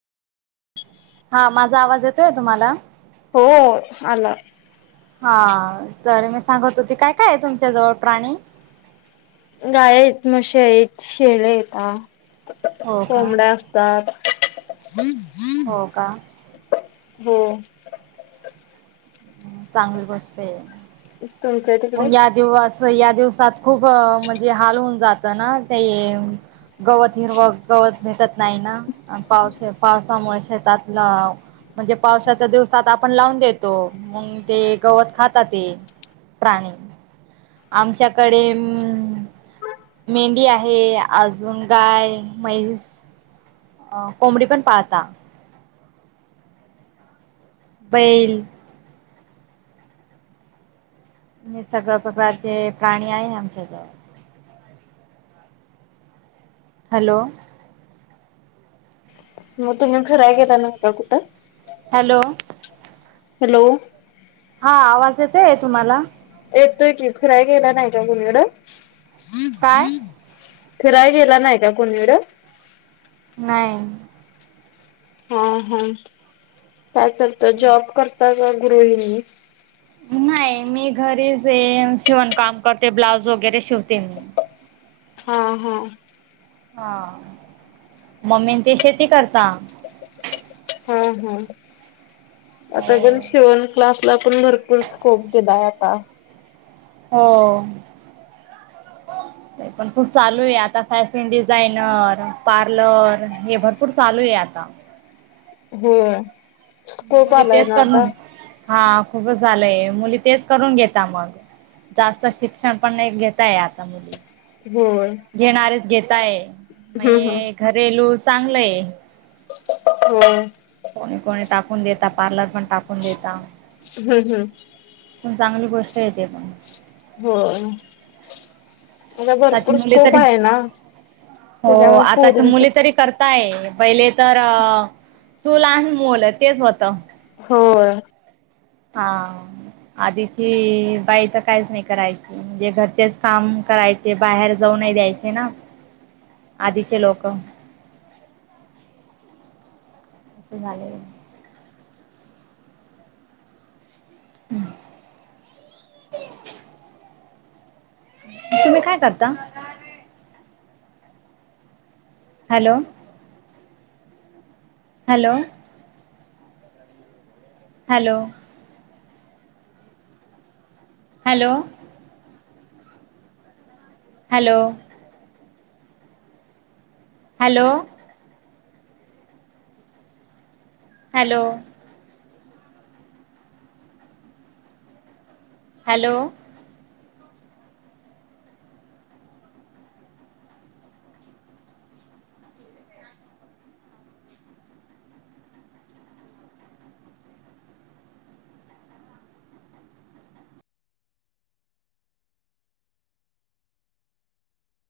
हा माझा आवाज येतोय तुम्हाला हो आला हा तर मी सांगत होते काय काय तुमच्या जवळ प्राणी गाय य मश्या य शेळे येतात हो का कोंबड्या असत त्या ह ह हो का हो चांगली गोष्ट आहे तुमच्या तिकडे पण या दिवस या दिवसात खूप म्हणजे हालवून जात ना ते गवत हिरव गवत भकत नाही ना पावस पावसामुळे शेतातलं म्हणजे पावसाच्या दिवसात आपण लावून देतो मग ते गवत खात ते प्राणी आमच्याकडे अ मेंढी आहे अजून गाय मै अ कोमडी पण पाहता बैल हे सगळ प्रकारचे प्राणी आहे आमच्या जवळ हॅलो मग तुम्ही फिराय केेला न का कुठं हॅलो हॅलो हा आवाज येतो आहे तुम्हाला येतोय की खुराय गेला नाही का कोणीकड काय? फिरायला गेला नाही का कोणीकड नाही हा हा काय करत जॉब करता का गृहिणी? नाही मी घरीच शिवण काम करते ब्लाऊज वगैरे शिवते म हा हा हा मम्मी ते शेती करता हा हा आता पण शिवून क्लासला पण भरपूर स्कोप दिलाय आता हो पण खूप चालू आहे आता फॅशन डिझायनर पार्लर हे भरपूर चालू आहे आता हो स्कोप मुली आलाय तेच ना आता करून हा खूपच झालंय मुली तेच करून घेता मग जास्त शिक्षण पण नाही घेताय आता मुली होय घेणारेच घेताय हम्म हम्म मणे घरेलू चांगलंय हो कोणी कोणी टाकून देता पार्लर पण टाकून देता हम्म हम्म पण चांगली गोष्ट येते पण हो मला आताची भरपूर मुले स्कोप तरी आहे ना त्याच्या म पोरींच नाय पहिले तर चूल आणि मूल तेच होत होय हा आधीची बाई तर काहीच नाही करायची म्हणजे घरचेच काम करायचे जे बाहेर जाऊनही द्यायचे ना आधीचे लोक असं झाले हम् तुम्ही काय करता? Hello hello hello hello hello hello hello. Hello